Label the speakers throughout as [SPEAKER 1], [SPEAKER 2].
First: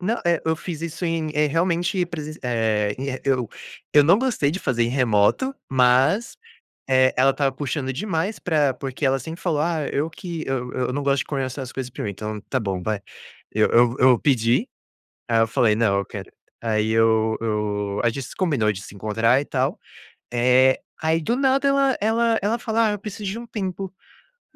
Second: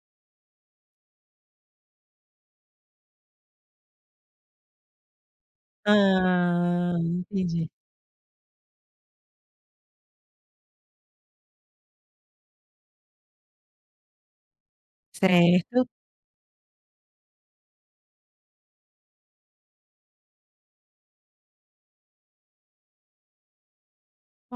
[SPEAKER 1] Não, eh, eu fiz isso em eh, realmente, presenc eh, e eu eu não gostei de fazer em remoto, mas,
[SPEAKER 2] Ah,
[SPEAKER 1] eh, ela estava
[SPEAKER 2] entendi.
[SPEAKER 1] puxando demais pra porque ela sempre falou: "Ah, eu que eu eu não gosto de conversar as coisas pra mim", então tá bom vai. Eu eu eu pedi, aí eu falei:
[SPEAKER 2] Certo.
[SPEAKER 1] "Não, eu quero", aí eu eu a gente se combinou de se encontrar e tal, eh, aí do nada ela ela ela fala: "Ah, eu preciso de um tempo",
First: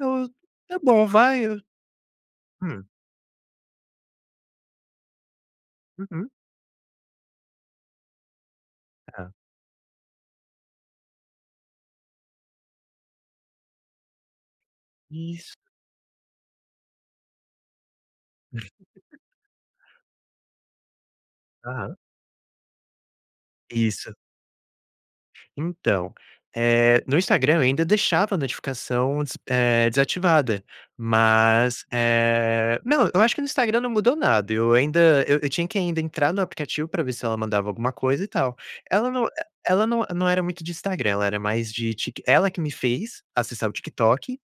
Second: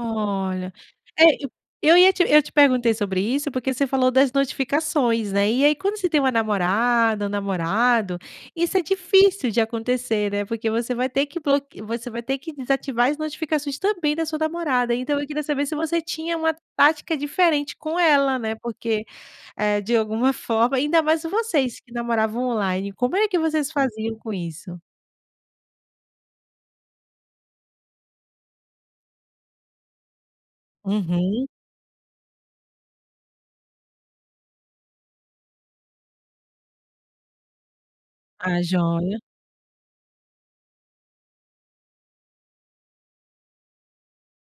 [SPEAKER 1] eu: "Tá bom,
[SPEAKER 2] é,
[SPEAKER 1] vai.
[SPEAKER 2] eu
[SPEAKER 1] "Eu
[SPEAKER 2] eu ia te eu te
[SPEAKER 1] "Hum.
[SPEAKER 2] perguntei sobre isso, porque você falou das notificações, né, e aí quando você tem
[SPEAKER 1] Uhum.
[SPEAKER 2] uma namorada, um namorado, isso é
[SPEAKER 1] Tá.
[SPEAKER 2] difícil de acontecer, né, porque você vai ter que bloque você vai ter que desativar as notificações também da sua namorada, então eu queria
[SPEAKER 1] Isso.
[SPEAKER 2] saber se você tinha uma tática diferente com ela, né, porque, eh, de alguma forma ainda mais vocês que
[SPEAKER 1] Aham.
[SPEAKER 2] namoravam online, como é que vocês
[SPEAKER 1] Isso.
[SPEAKER 2] faziam com isso?
[SPEAKER 1] Então, eh, no Instagram eu ainda deixava a notificação des eh, desativada,
[SPEAKER 2] Uhum.
[SPEAKER 1] mas, eh não, eu acho que no Instagram não mudou nada, eu ainda eu tinha que ainda entrar no aplicativo para ver se ela mandava alguma coisa e tal.
[SPEAKER 2] Ah,
[SPEAKER 1] Ela
[SPEAKER 2] joia.
[SPEAKER 1] não e ela não não era muito de Instagram, ela era mais de Tik ela que me fez acessar o TikTok,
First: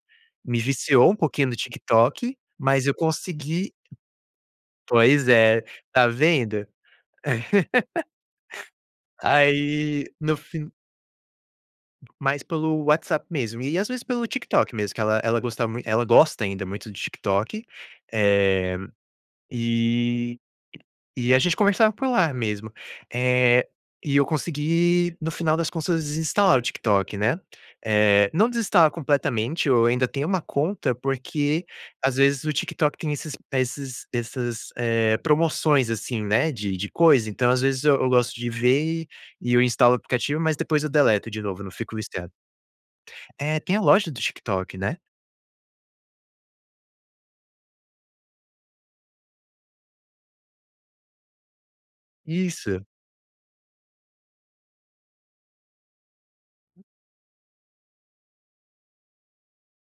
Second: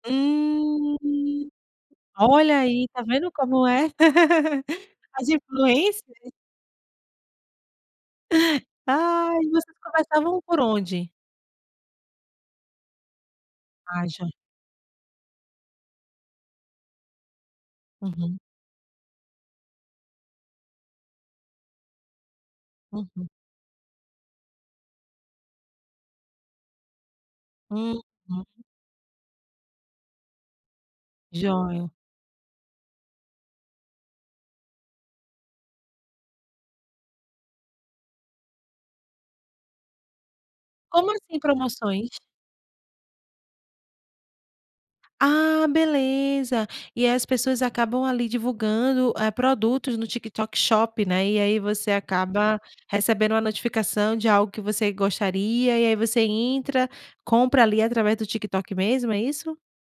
[SPEAKER 1] me
[SPEAKER 2] Hum,
[SPEAKER 1] viciou um pouquinho no TikTok,
[SPEAKER 2] olha
[SPEAKER 1] mas
[SPEAKER 2] aí,
[SPEAKER 1] eu
[SPEAKER 2] tá vendo como
[SPEAKER 1] consegui
[SPEAKER 2] é,
[SPEAKER 1] Pois
[SPEAKER 2] as
[SPEAKER 1] é, tá
[SPEAKER 2] influências.
[SPEAKER 1] vendo?
[SPEAKER 2] Ai, vocês
[SPEAKER 1] Aí no
[SPEAKER 2] conversavam por
[SPEAKER 1] fin
[SPEAKER 2] onde?
[SPEAKER 1] Mais pelo WhatsApp mesmo, e às vezes
[SPEAKER 2] Ah,
[SPEAKER 1] pelo
[SPEAKER 2] já.
[SPEAKER 1] TikTok mesmo, que ela ela gostava muito ela gosta ainda muito do TikTok,
[SPEAKER 2] Uhum.
[SPEAKER 1] eh, e e a gente conversava por lá mesmo.
[SPEAKER 2] Uhum.
[SPEAKER 1] Eh, e eu consegui no final das contas desinstalar o TikTok, né,
[SPEAKER 2] Uhum.
[SPEAKER 1] eh, não desinstalar completamente, eu ainda tenho uma conta, porque
[SPEAKER 2] Joia.
[SPEAKER 1] às vezes o TikTok tem esses esses essas, eh, promoções, assim, né, de de coisa, então, às vezes, eu eu gosto de ver, e e eu instalo o aplicativo, mas depois eu
[SPEAKER 2] Como
[SPEAKER 1] deleto
[SPEAKER 2] assim
[SPEAKER 1] de novo, não fico
[SPEAKER 2] promoções?
[SPEAKER 1] listando. É, tem a loja do TikTok, né.
[SPEAKER 2] Ah, beleza, e aí as pessoas acabam, ali, divulgando, eh, produtos no TikTok Shop, né, e aí você acaba
[SPEAKER 1] Isso.
[SPEAKER 2] recebendo uma notificação de algo que você gostaria, e aí você entra, compra ali através do TikTok mesmo, é isso?